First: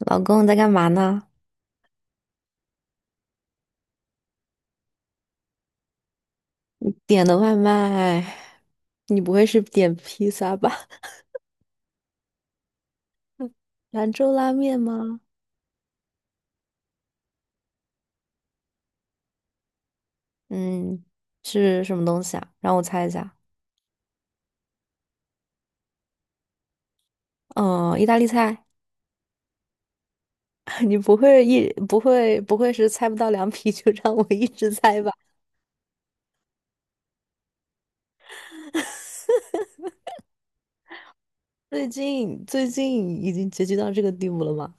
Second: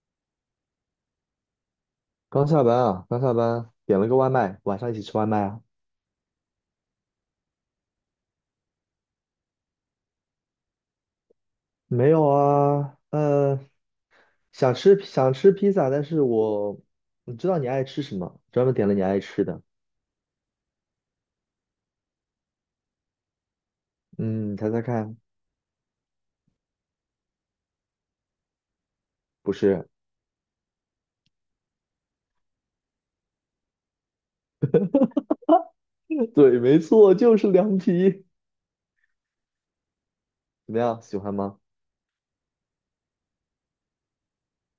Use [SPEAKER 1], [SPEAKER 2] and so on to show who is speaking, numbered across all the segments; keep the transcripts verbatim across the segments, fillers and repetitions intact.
[SPEAKER 1] 老公在干嘛呢？
[SPEAKER 2] 刚下班啊，刚下班，点了个外卖，晚上一起吃外卖啊？
[SPEAKER 1] 你点的外卖，你不会是点披萨吧？
[SPEAKER 2] 没有啊，呃，
[SPEAKER 1] 兰州拉
[SPEAKER 2] 想
[SPEAKER 1] 面
[SPEAKER 2] 吃
[SPEAKER 1] 吗？
[SPEAKER 2] 想吃披萨，但是我，你知道你爱吃什么，专门点了你爱吃的。
[SPEAKER 1] 嗯，是什么东西啊？让我猜一下。
[SPEAKER 2] 嗯，你猜猜看，
[SPEAKER 1] 嗯，意大利菜。
[SPEAKER 2] 不是，
[SPEAKER 1] 你不会一不会不会是猜不到凉皮就让我一直猜吧？
[SPEAKER 2] 对，没错，就是凉皮。怎么样，喜欢吗？
[SPEAKER 1] 最近最近已经结局到这个地步了吗？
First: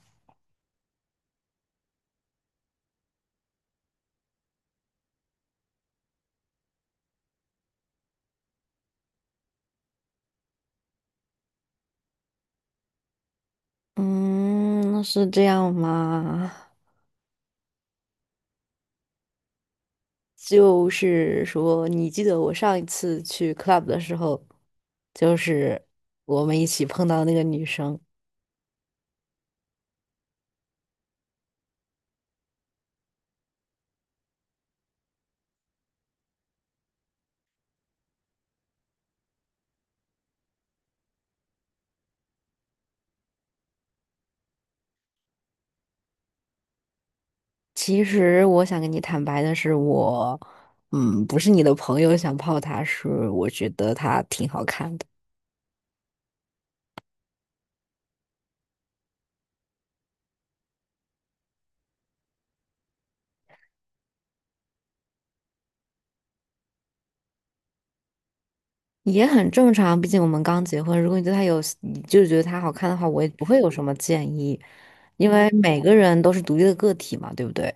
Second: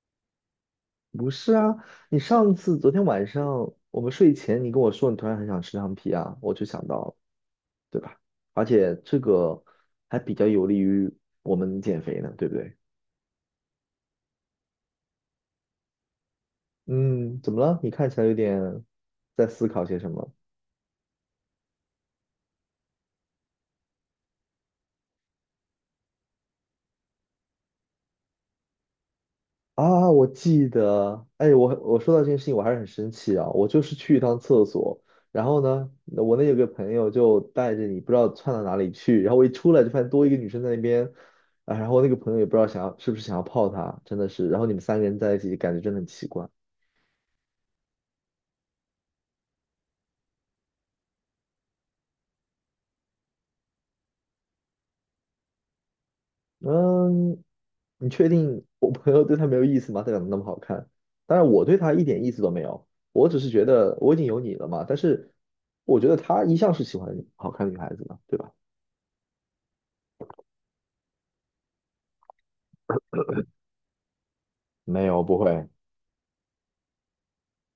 [SPEAKER 2] 不是啊，你上次昨天晚上我们睡前，你跟我说你突然很想吃凉皮啊，我就想到了，对吧？而且这个还比较有利于我们减肥呢，对不对？
[SPEAKER 1] 嗯，是这样吗？
[SPEAKER 2] 嗯，怎么了？你看起来有点在思考些什么
[SPEAKER 1] 就是说，你记得我上一次去 club 的时候，就是我们一起碰到那个女生。
[SPEAKER 2] 啊？我记得，哎，我我说到这件事情，我还是很生气啊。我就是去一趟厕所，然后呢，我那有个朋友就带着你不知道窜到哪里去，然后我一出来就发现多一个女生在那边，啊，然后那个朋友也不知道想要是不是想要泡她，真的是，然后你们三个人在一起，感觉真的很奇怪。
[SPEAKER 1] 其实我想跟你坦白的是我，嗯，不是你的朋友想泡她，是我觉得她挺好看的，
[SPEAKER 2] 嗯，你确定我朋友对她没有意思吗？她长得那么好看，当然我对她一点意思都没有，我只是觉得我已经有你了嘛。但是我觉得她一向是喜欢好看的女孩子嘛，对吧？
[SPEAKER 1] 也很正常。毕竟我们刚结婚，如果你对她有，你就觉得她好看的话，我也不会有什么建议，
[SPEAKER 2] 没有，
[SPEAKER 1] 因
[SPEAKER 2] 不
[SPEAKER 1] 为
[SPEAKER 2] 会。
[SPEAKER 1] 每个人都是独立的个体嘛，对不对？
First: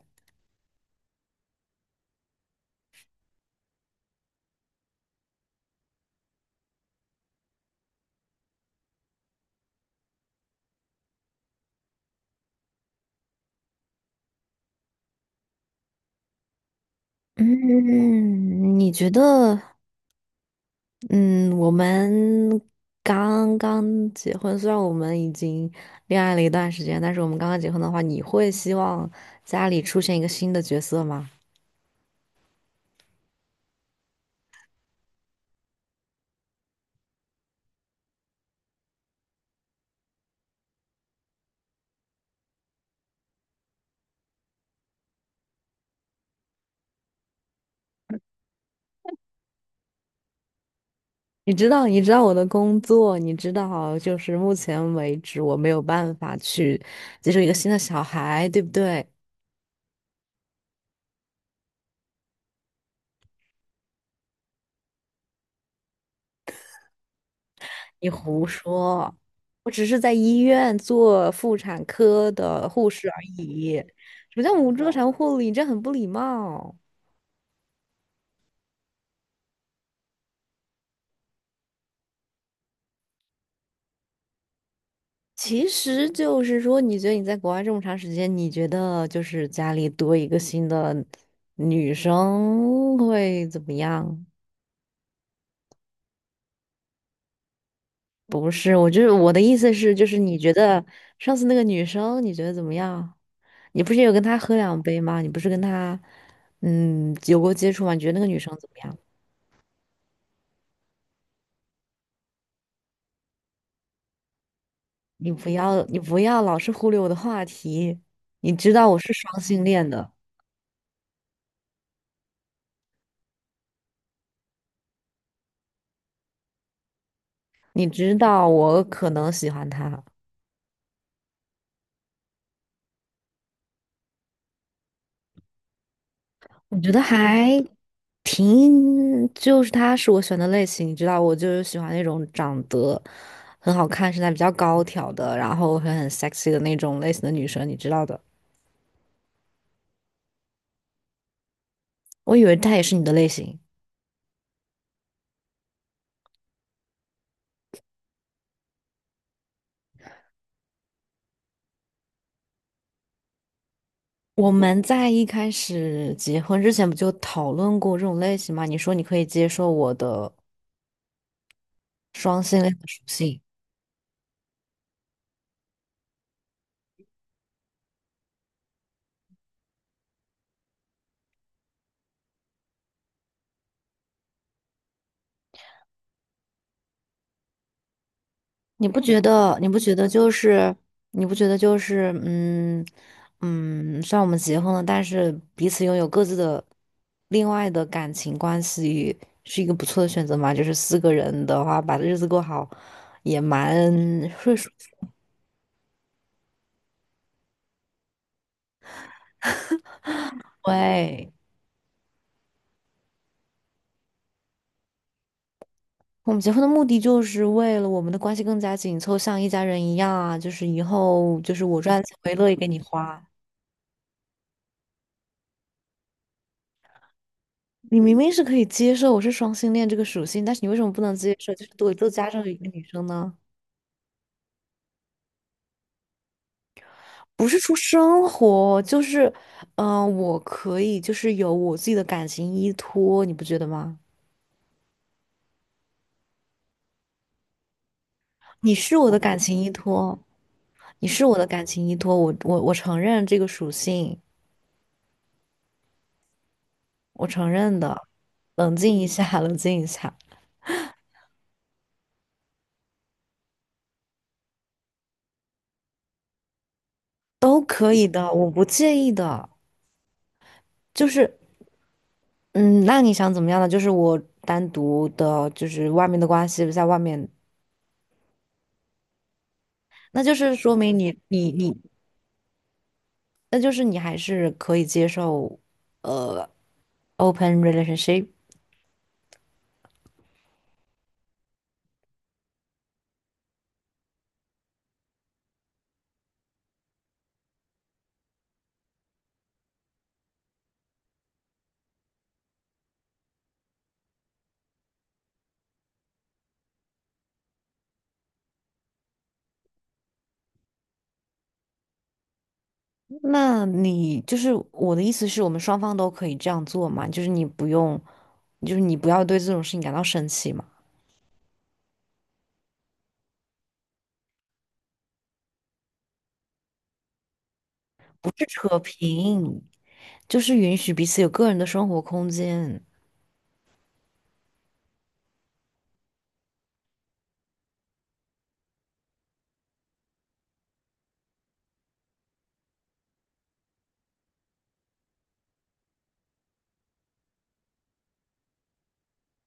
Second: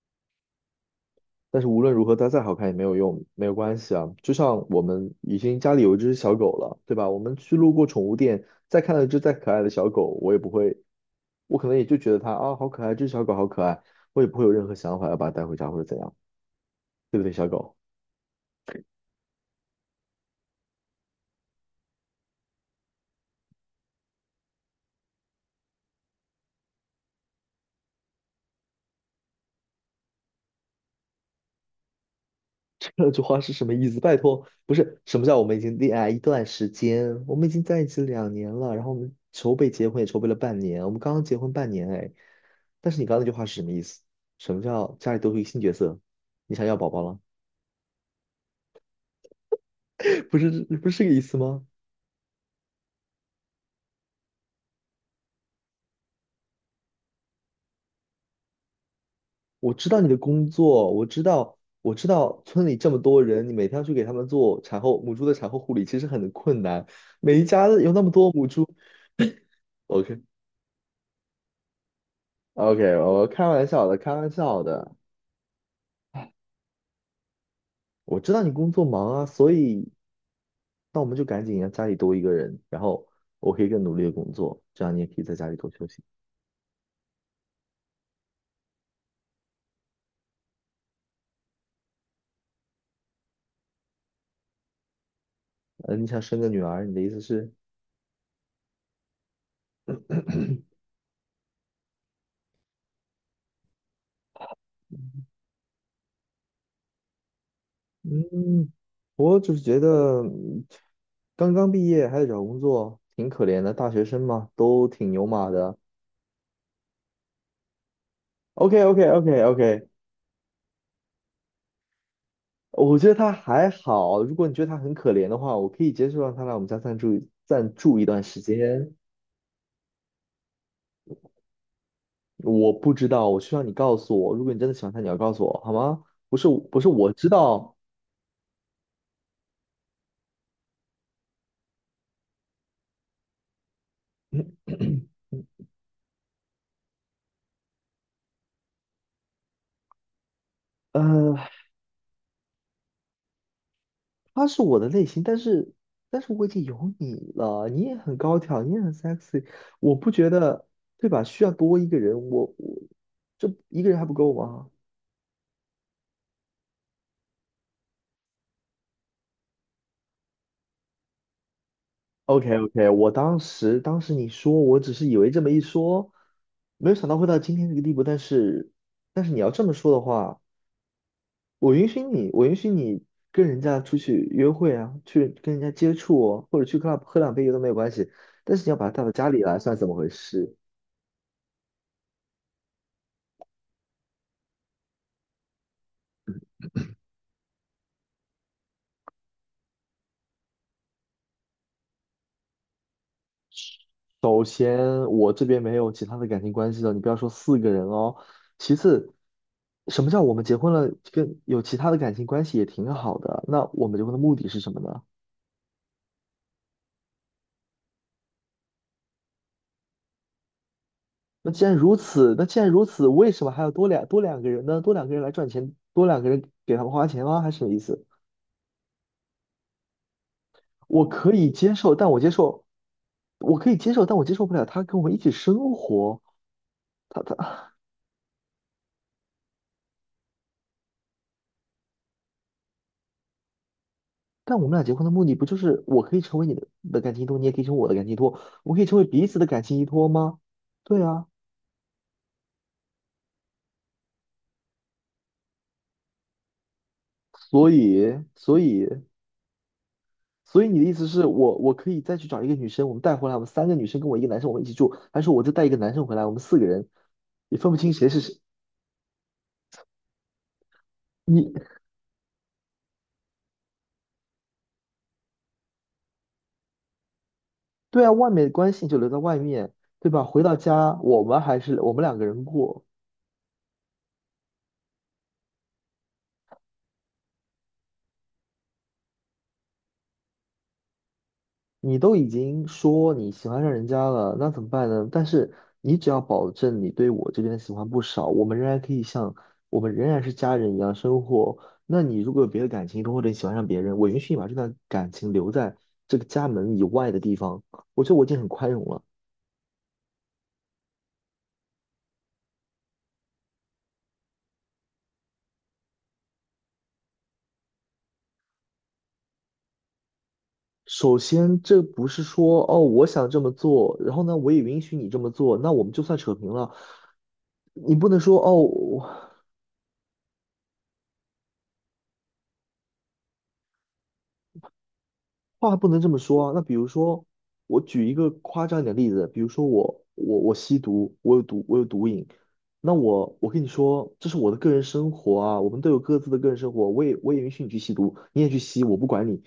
[SPEAKER 2] 但是无论如何，她再好看也没有用，没有关系啊。就像我们已经家里有一只小狗了，对吧？我们去路过宠物店，再看到一只再可爱的小狗，我也不会，我可能也就觉得它啊好可爱，这只小狗好可爱，我也不会有任何想法要把它带回家或者怎样，对不对，小狗？
[SPEAKER 1] 嗯，你觉得？嗯，我们刚刚结婚，虽然我们已经恋爱了一段时间，但是我们刚刚结婚的话，你会希望家里出现一个新的角色吗？
[SPEAKER 2] 这句话是什么意思？拜托，不是什么叫我们已经恋爱一段时间，我们已经在一起两年了，然后我们筹备结婚也筹备了半年，我们刚刚结婚半年哎。但是你刚刚那句话是什么意思？什么叫家里多出一个新角色？你想要宝宝了？不是，不是这个意思
[SPEAKER 1] 你
[SPEAKER 2] 吗？
[SPEAKER 1] 知道，你知道我的工作，你知道，就是目前为止我没有办法去接受一个新的小孩，对不对？
[SPEAKER 2] 我知道你的工作，我知道，我知道村里这么多人，你每天要去给他们做产后母猪的产后护理，其实很困难。每一家有那么
[SPEAKER 1] 你
[SPEAKER 2] 多母
[SPEAKER 1] 胡
[SPEAKER 2] 猪
[SPEAKER 1] 说，我只是在
[SPEAKER 2] ，OK，OK，
[SPEAKER 1] 医院做妇产科的护士而
[SPEAKER 2] 我开玩
[SPEAKER 1] 已。
[SPEAKER 2] 笑的，开玩
[SPEAKER 1] 什么叫
[SPEAKER 2] 笑
[SPEAKER 1] 无助
[SPEAKER 2] 的。
[SPEAKER 1] 产护理？这很不礼貌。
[SPEAKER 2] 我知道你工作忙啊，所以那我们就赶紧让家里多一个人，然后我可以更努力的工作，这样你也可以在家里
[SPEAKER 1] 其
[SPEAKER 2] 多休息。
[SPEAKER 1] 实就是说，你觉得你在国外这么长时间，你觉得就是家里多一个新的女生会怎么样？
[SPEAKER 2] 呃，你想生个女儿，你的意思是？
[SPEAKER 1] 不是，我就是我的意思是，就是你觉得上次那个女生，你觉得怎么样？你不是有跟她喝两杯吗？你不是跟她嗯有过接触吗？你觉得那个女生怎
[SPEAKER 2] 嗯，
[SPEAKER 1] 么样？
[SPEAKER 2] 我只是觉得嗯刚刚毕业还得找工作，挺可怜的，大学生嘛，都挺牛
[SPEAKER 1] 你
[SPEAKER 2] 马
[SPEAKER 1] 不
[SPEAKER 2] 的。
[SPEAKER 1] 要你不要老是忽略我的话题，你知
[SPEAKER 2] OK
[SPEAKER 1] 道我
[SPEAKER 2] OK
[SPEAKER 1] 是
[SPEAKER 2] OK
[SPEAKER 1] 双
[SPEAKER 2] OK,
[SPEAKER 1] 性恋的，
[SPEAKER 2] 我觉得他还好，如果你觉得他很可怜的话，我可以接受让他来我们家暂住暂
[SPEAKER 1] 你
[SPEAKER 2] 住一
[SPEAKER 1] 知
[SPEAKER 2] 段时
[SPEAKER 1] 道我
[SPEAKER 2] 间。
[SPEAKER 1] 可能喜欢她。
[SPEAKER 2] 我不知道，我需要你告诉我。如果你真的喜欢他，你要告诉我好吗？不是，
[SPEAKER 1] 我
[SPEAKER 2] 不是，
[SPEAKER 1] 觉得
[SPEAKER 2] 我知
[SPEAKER 1] 还
[SPEAKER 2] 道，
[SPEAKER 1] 挺，就是他是我选的类型，你知道，我就是喜欢那种长得很好看、身材比较高挑的，然后很很 sexy 的那种类型的女生，你知道的。
[SPEAKER 2] 呃，
[SPEAKER 1] 我以为她也是你的类型。
[SPEAKER 2] 他是我的类型，但是，但是我已经有你了，你也很高挑，你也很 sexy,我不觉得，对吧？需要多一个人，我我这一个人还不够
[SPEAKER 1] 我
[SPEAKER 2] 吗
[SPEAKER 1] 们在一开始结婚之前不就讨论过这种类型吗？你说你可以接受我的双
[SPEAKER 2] ？OK
[SPEAKER 1] 性恋的
[SPEAKER 2] OK,
[SPEAKER 1] 属
[SPEAKER 2] 我当
[SPEAKER 1] 性。
[SPEAKER 2] 时当时你说，我只是以为这么一说，没有想到会到今天这个地步，但是但是你要这么说的话。我允许你，我允许你跟人家出去约会啊，去跟人家接触哦或者去 club 喝两杯酒都没有关系。但是你要把
[SPEAKER 1] 你
[SPEAKER 2] 他
[SPEAKER 1] 不
[SPEAKER 2] 带到
[SPEAKER 1] 觉
[SPEAKER 2] 家里来，
[SPEAKER 1] 得？你
[SPEAKER 2] 算
[SPEAKER 1] 不
[SPEAKER 2] 怎么
[SPEAKER 1] 觉
[SPEAKER 2] 回
[SPEAKER 1] 得就
[SPEAKER 2] 事？
[SPEAKER 1] 是？你不觉得就是？嗯，嗯，虽然我们结婚了，但是彼此拥有各自的另外的感情关系，是一个不错的选择嘛？就是四个人的话，把日子过好也蛮
[SPEAKER 2] 首
[SPEAKER 1] 会舒
[SPEAKER 2] 先，
[SPEAKER 1] 服。
[SPEAKER 2] 我这边没有其他的感情关系了，你不要说四个人哦。其次，什么叫我们结婚了，
[SPEAKER 1] 对，
[SPEAKER 2] 跟有其他的感情关系也挺好的？那我们结婚的目的是什么呢？
[SPEAKER 1] 我们结婚的目的就是为了我们的关系更加紧凑，像一家人一样啊！就是以后
[SPEAKER 2] 那
[SPEAKER 1] 就
[SPEAKER 2] 既
[SPEAKER 1] 是
[SPEAKER 2] 然
[SPEAKER 1] 我
[SPEAKER 2] 如
[SPEAKER 1] 赚钱我
[SPEAKER 2] 此，
[SPEAKER 1] 也
[SPEAKER 2] 那
[SPEAKER 1] 乐意
[SPEAKER 2] 既
[SPEAKER 1] 给
[SPEAKER 2] 然
[SPEAKER 1] 你
[SPEAKER 2] 如此，
[SPEAKER 1] 花。
[SPEAKER 2] 为什么还要多两多两个人呢？多两个人来赚钱，多两个人给他们花钱吗？还是什么意
[SPEAKER 1] 你
[SPEAKER 2] 思？
[SPEAKER 1] 明明是可以接受我是双性恋这个属性，但是你为什么不
[SPEAKER 2] 我
[SPEAKER 1] 能
[SPEAKER 2] 可
[SPEAKER 1] 接
[SPEAKER 2] 以
[SPEAKER 1] 受？就是
[SPEAKER 2] 接
[SPEAKER 1] 都
[SPEAKER 2] 受，
[SPEAKER 1] 做
[SPEAKER 2] 但我
[SPEAKER 1] 加
[SPEAKER 2] 接
[SPEAKER 1] 上一
[SPEAKER 2] 受，
[SPEAKER 1] 个女生呢？
[SPEAKER 2] 我可以接受，但我接受不了他跟我们一起生活。他
[SPEAKER 1] 不是
[SPEAKER 2] 他，
[SPEAKER 1] 说生活，就是，嗯、我可以就是有我自己的感情依托，你不觉得吗？
[SPEAKER 2] 但我们俩结婚的目的不就是我可以成为你的的感情依托，你也可以成为我的感情依托，我
[SPEAKER 1] 你
[SPEAKER 2] 们可以
[SPEAKER 1] 是
[SPEAKER 2] 成为
[SPEAKER 1] 我的
[SPEAKER 2] 彼此
[SPEAKER 1] 感
[SPEAKER 2] 的
[SPEAKER 1] 情
[SPEAKER 2] 感
[SPEAKER 1] 依
[SPEAKER 2] 情依托
[SPEAKER 1] 托，
[SPEAKER 2] 吗？对
[SPEAKER 1] 你是
[SPEAKER 2] 啊，
[SPEAKER 1] 我的感情依托，我我我承认这个属性，我承
[SPEAKER 2] 所
[SPEAKER 1] 认的，
[SPEAKER 2] 以所
[SPEAKER 1] 冷
[SPEAKER 2] 以
[SPEAKER 1] 静一下，冷静一下，
[SPEAKER 2] 所以你的意思是我我可以再去找一个女生，我们带回来，我们三个女生跟我一个男生，我们一起住，还是我就带一个男生回来，我们四个人也
[SPEAKER 1] 都
[SPEAKER 2] 分不清
[SPEAKER 1] 可以
[SPEAKER 2] 谁是
[SPEAKER 1] 的，
[SPEAKER 2] 谁？
[SPEAKER 1] 我不介意的，就是。
[SPEAKER 2] 你
[SPEAKER 1] 嗯，那你想怎么样呢？就是我单独的，就是外面的关系，在外面
[SPEAKER 2] 对啊，外面的关系就留在外面，对吧？
[SPEAKER 1] 那就
[SPEAKER 2] 回到
[SPEAKER 1] 是说
[SPEAKER 2] 家
[SPEAKER 1] 明你
[SPEAKER 2] 我们
[SPEAKER 1] 你
[SPEAKER 2] 还
[SPEAKER 1] 你，
[SPEAKER 2] 是我们两个人过。
[SPEAKER 1] 那就是你还是可以接受呃 open relationship。
[SPEAKER 2] 你都已经说你喜欢上人家了，那怎么办呢？但是你只要保证你对我这边的喜欢不少，我们仍然可以像我们仍然是家人一样生活。那你如果有别的感情，或者你喜欢上别人，我允许你把这段感情留在这个家门以外的地方，我觉得我已经很宽容了。
[SPEAKER 1] 那你就是我的意思是我们双方都可以这样做嘛？就是你不用，就是你不要对这种事情感到生气嘛，
[SPEAKER 2] 首先，这不是说哦，我想这么做，然后呢，我也允许你这么做，那我们就算扯平了。你不能
[SPEAKER 1] 不
[SPEAKER 2] 说
[SPEAKER 1] 是扯
[SPEAKER 2] 哦，
[SPEAKER 1] 平，就是允许彼此有个人的生活空间。
[SPEAKER 2] 话不能这么说啊。那比如说，我举一个夸张一点的例子，比如说我我我吸毒，我有毒我有毒瘾，那我我跟你说，这是我的个人生活啊，我们都有各自的个人生活，我也我也允许你去吸毒，你也去吸，我不管你。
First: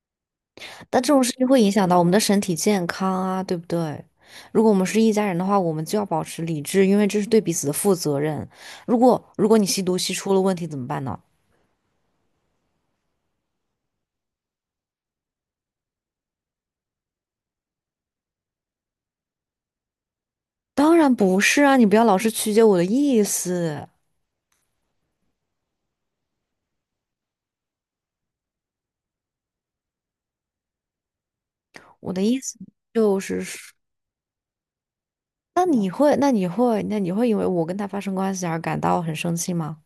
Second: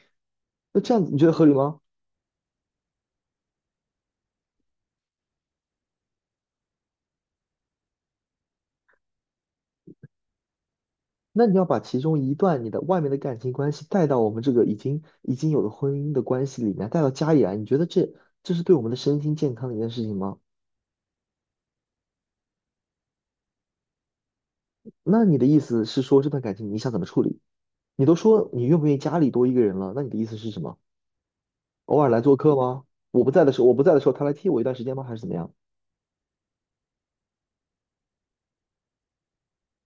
[SPEAKER 2] 那这
[SPEAKER 1] 但
[SPEAKER 2] 样子
[SPEAKER 1] 这
[SPEAKER 2] 你
[SPEAKER 1] 种
[SPEAKER 2] 觉得
[SPEAKER 1] 事
[SPEAKER 2] 合
[SPEAKER 1] 情
[SPEAKER 2] 理
[SPEAKER 1] 会影
[SPEAKER 2] 吗？
[SPEAKER 1] 响到我们的身体健康啊，对不对？如果我们是一家人的话，我们就要保持理智，因为这是对彼此的负责任。如果如果你吸毒吸出了问题怎么办呢？
[SPEAKER 2] 那你要把其中一段你的外面的感情关系带到我们这个已经已经有的婚姻的关系里面，带到家里来，你觉得这这是对我们的身心健康的一件事情吗？
[SPEAKER 1] 当然不是啊，你不要老是曲解我的意思。
[SPEAKER 2] 那你的意思是说这段感情你想怎么处理？你都说你愿不愿意家里多一个人了，那你的意思是什么？偶尔
[SPEAKER 1] 我
[SPEAKER 2] 来
[SPEAKER 1] 的
[SPEAKER 2] 做
[SPEAKER 1] 意
[SPEAKER 2] 客
[SPEAKER 1] 思
[SPEAKER 2] 吗？
[SPEAKER 1] 就
[SPEAKER 2] 我不
[SPEAKER 1] 是
[SPEAKER 2] 在的时候，我
[SPEAKER 1] 说，
[SPEAKER 2] 不在的时候，他来替我一段时间吗？还是怎么样？
[SPEAKER 1] 那你会，那你会，那你会因为我跟他发生关系而感到很生气吗？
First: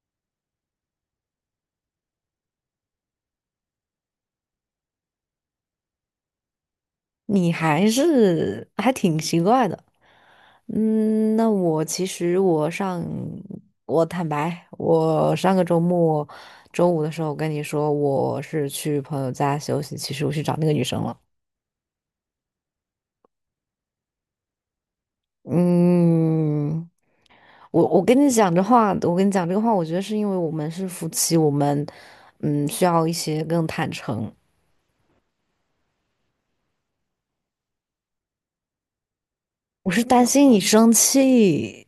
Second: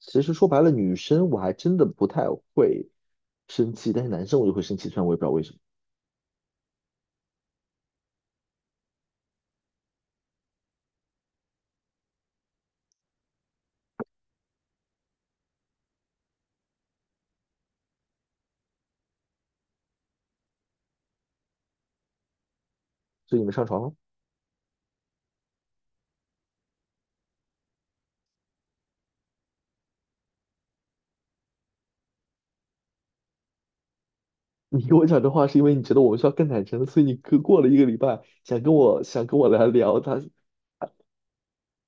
[SPEAKER 2] 其实说白了，女生我还真的不太会生气，但是男生我就会生气，虽然我也不知道为什么。
[SPEAKER 1] 你还是还挺奇怪的。嗯，那我其实我上，我坦白，我上个周末周五的时候跟你说我是去朋友家休息，其实我去找那个女生了。
[SPEAKER 2] 所以你们上床了？
[SPEAKER 1] 嗯。我我跟你讲这话，我跟你讲这个话，我觉得是因为我们是夫妻，我们嗯需要一些更坦诚。
[SPEAKER 2] 你跟我讲这话是因为你觉得我们需要更坦诚，所以你过过了一个礼拜想跟我想跟我来
[SPEAKER 1] 我
[SPEAKER 2] 聊
[SPEAKER 1] 是
[SPEAKER 2] 他，
[SPEAKER 1] 担心你生气，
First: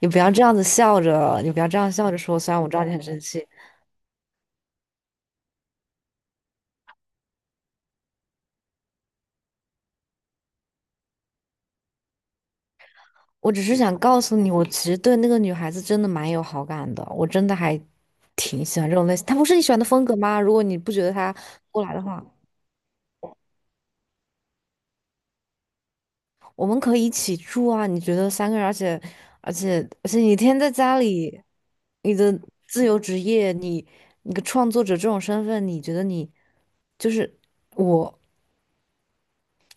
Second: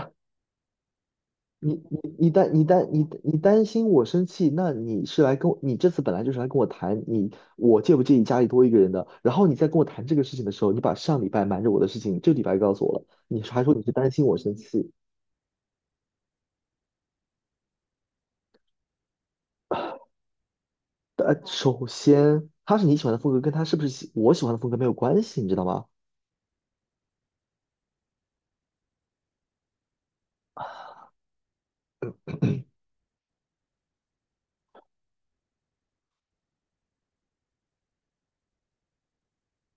[SPEAKER 1] 你不要这样子笑着，你不要
[SPEAKER 2] 你
[SPEAKER 1] 这样
[SPEAKER 2] 你
[SPEAKER 1] 笑着
[SPEAKER 2] 你
[SPEAKER 1] 说。虽
[SPEAKER 2] 担
[SPEAKER 1] 然
[SPEAKER 2] 你
[SPEAKER 1] 我知道
[SPEAKER 2] 担
[SPEAKER 1] 你很
[SPEAKER 2] 你
[SPEAKER 1] 生
[SPEAKER 2] 你
[SPEAKER 1] 气，
[SPEAKER 2] 担心我生气，那你是来跟我，你这次本来就是来跟我谈你我介不介意家里多一个人的，然后你在跟我谈这个事情的时候，你把上礼拜瞒着我的事情这礼拜告诉我了，你
[SPEAKER 1] 我只
[SPEAKER 2] 还说
[SPEAKER 1] 是
[SPEAKER 2] 你是
[SPEAKER 1] 想
[SPEAKER 2] 担
[SPEAKER 1] 告
[SPEAKER 2] 心我
[SPEAKER 1] 诉你，
[SPEAKER 2] 生
[SPEAKER 1] 我其
[SPEAKER 2] 气，
[SPEAKER 1] 实对那个女孩子真的蛮有好感的，我真的还挺喜欢这种类型。她不是你喜欢的风格吗？如果你不觉得她
[SPEAKER 2] 呃，
[SPEAKER 1] 过
[SPEAKER 2] 首
[SPEAKER 1] 来的话。
[SPEAKER 2] 先他是你喜欢的风格，跟他是不是喜我喜欢的风格没有关系，你知道吗？
[SPEAKER 1] 我们可以一起住啊，你觉得三个人，而且而且而且你天天在家里，你的自由职业，你你个创作者这种身份，你觉得你就是我，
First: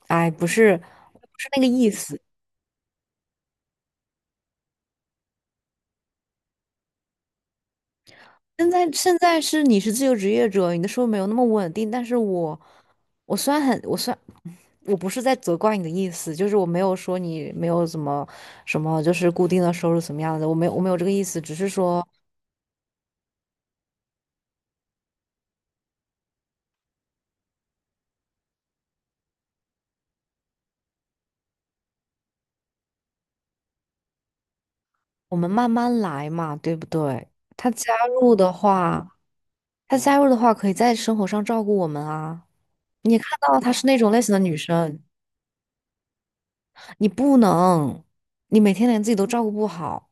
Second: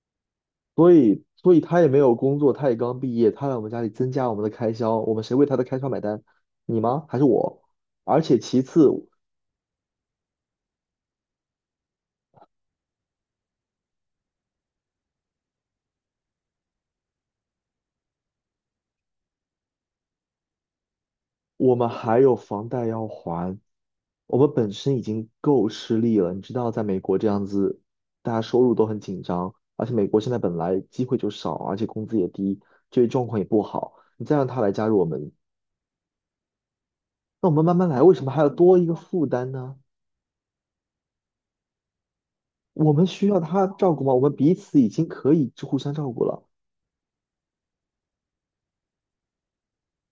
[SPEAKER 1] 哎，不是不是
[SPEAKER 2] 所以
[SPEAKER 1] 那个
[SPEAKER 2] 他也
[SPEAKER 1] 意
[SPEAKER 2] 没有
[SPEAKER 1] 思。
[SPEAKER 2] 工作，他也刚毕业，他来我们家里增加我们的开销，我们谁为他的开销买单？你吗？还是我？而且其
[SPEAKER 1] 现在
[SPEAKER 2] 次。
[SPEAKER 1] 现在是你是自由职业者，你的收入没有那么稳定，但是我我虽然很我虽然我不是在责怪你的意思，就是我没有说你没有怎么什么，就是固定的收入怎么样的，我没有我没有这个意思，只是
[SPEAKER 2] 我们
[SPEAKER 1] 说。
[SPEAKER 2] 还有房贷要还，我们本身已经够吃力了。你知道，在美国这样子，大家收入都很紧张，而且美国现在本来机会就少，而且工资也低，就业状况也不好。你再让他来加入我们，
[SPEAKER 1] 我们慢慢来嘛，对不对？
[SPEAKER 2] 那我们
[SPEAKER 1] 他
[SPEAKER 2] 慢慢
[SPEAKER 1] 加
[SPEAKER 2] 来，为什么
[SPEAKER 1] 入
[SPEAKER 2] 还要
[SPEAKER 1] 的
[SPEAKER 2] 多一个
[SPEAKER 1] 话，
[SPEAKER 2] 负担呢？
[SPEAKER 1] 他加入的话，可以在生活上照顾我们啊。
[SPEAKER 2] 我们
[SPEAKER 1] 你也
[SPEAKER 2] 需
[SPEAKER 1] 看
[SPEAKER 2] 要
[SPEAKER 1] 到
[SPEAKER 2] 他
[SPEAKER 1] 她是
[SPEAKER 2] 照
[SPEAKER 1] 那
[SPEAKER 2] 顾
[SPEAKER 1] 种
[SPEAKER 2] 吗？我
[SPEAKER 1] 类型
[SPEAKER 2] 们
[SPEAKER 1] 的
[SPEAKER 2] 彼
[SPEAKER 1] 女
[SPEAKER 2] 此已
[SPEAKER 1] 生，
[SPEAKER 2] 经可以互相照顾了。
[SPEAKER 1] 你不能，你每天连自己都照顾不好，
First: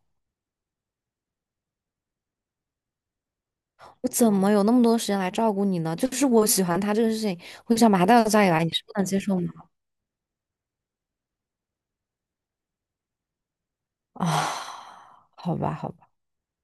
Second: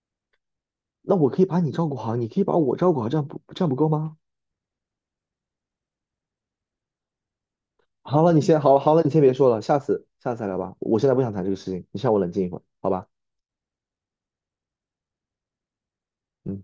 [SPEAKER 2] 那我可以把你照顾好，你可以把我照顾好，这样不这样不够
[SPEAKER 1] 我
[SPEAKER 2] 吗？
[SPEAKER 1] 怎么有那么多时间来照顾你呢？就是我喜欢她这个事情，我想把她
[SPEAKER 2] 好
[SPEAKER 1] 带到
[SPEAKER 2] 了，你
[SPEAKER 1] 家里
[SPEAKER 2] 先
[SPEAKER 1] 来，你
[SPEAKER 2] 好了
[SPEAKER 1] 是不
[SPEAKER 2] 好了，
[SPEAKER 1] 能
[SPEAKER 2] 你
[SPEAKER 1] 接
[SPEAKER 2] 先别
[SPEAKER 1] 受
[SPEAKER 2] 说
[SPEAKER 1] 吗？
[SPEAKER 2] 了，下次下次再聊吧。我现在不想谈这个事情，你先让我冷静一会儿，好吧？
[SPEAKER 1] 啊，好吧，好吧。
[SPEAKER 2] 嗯。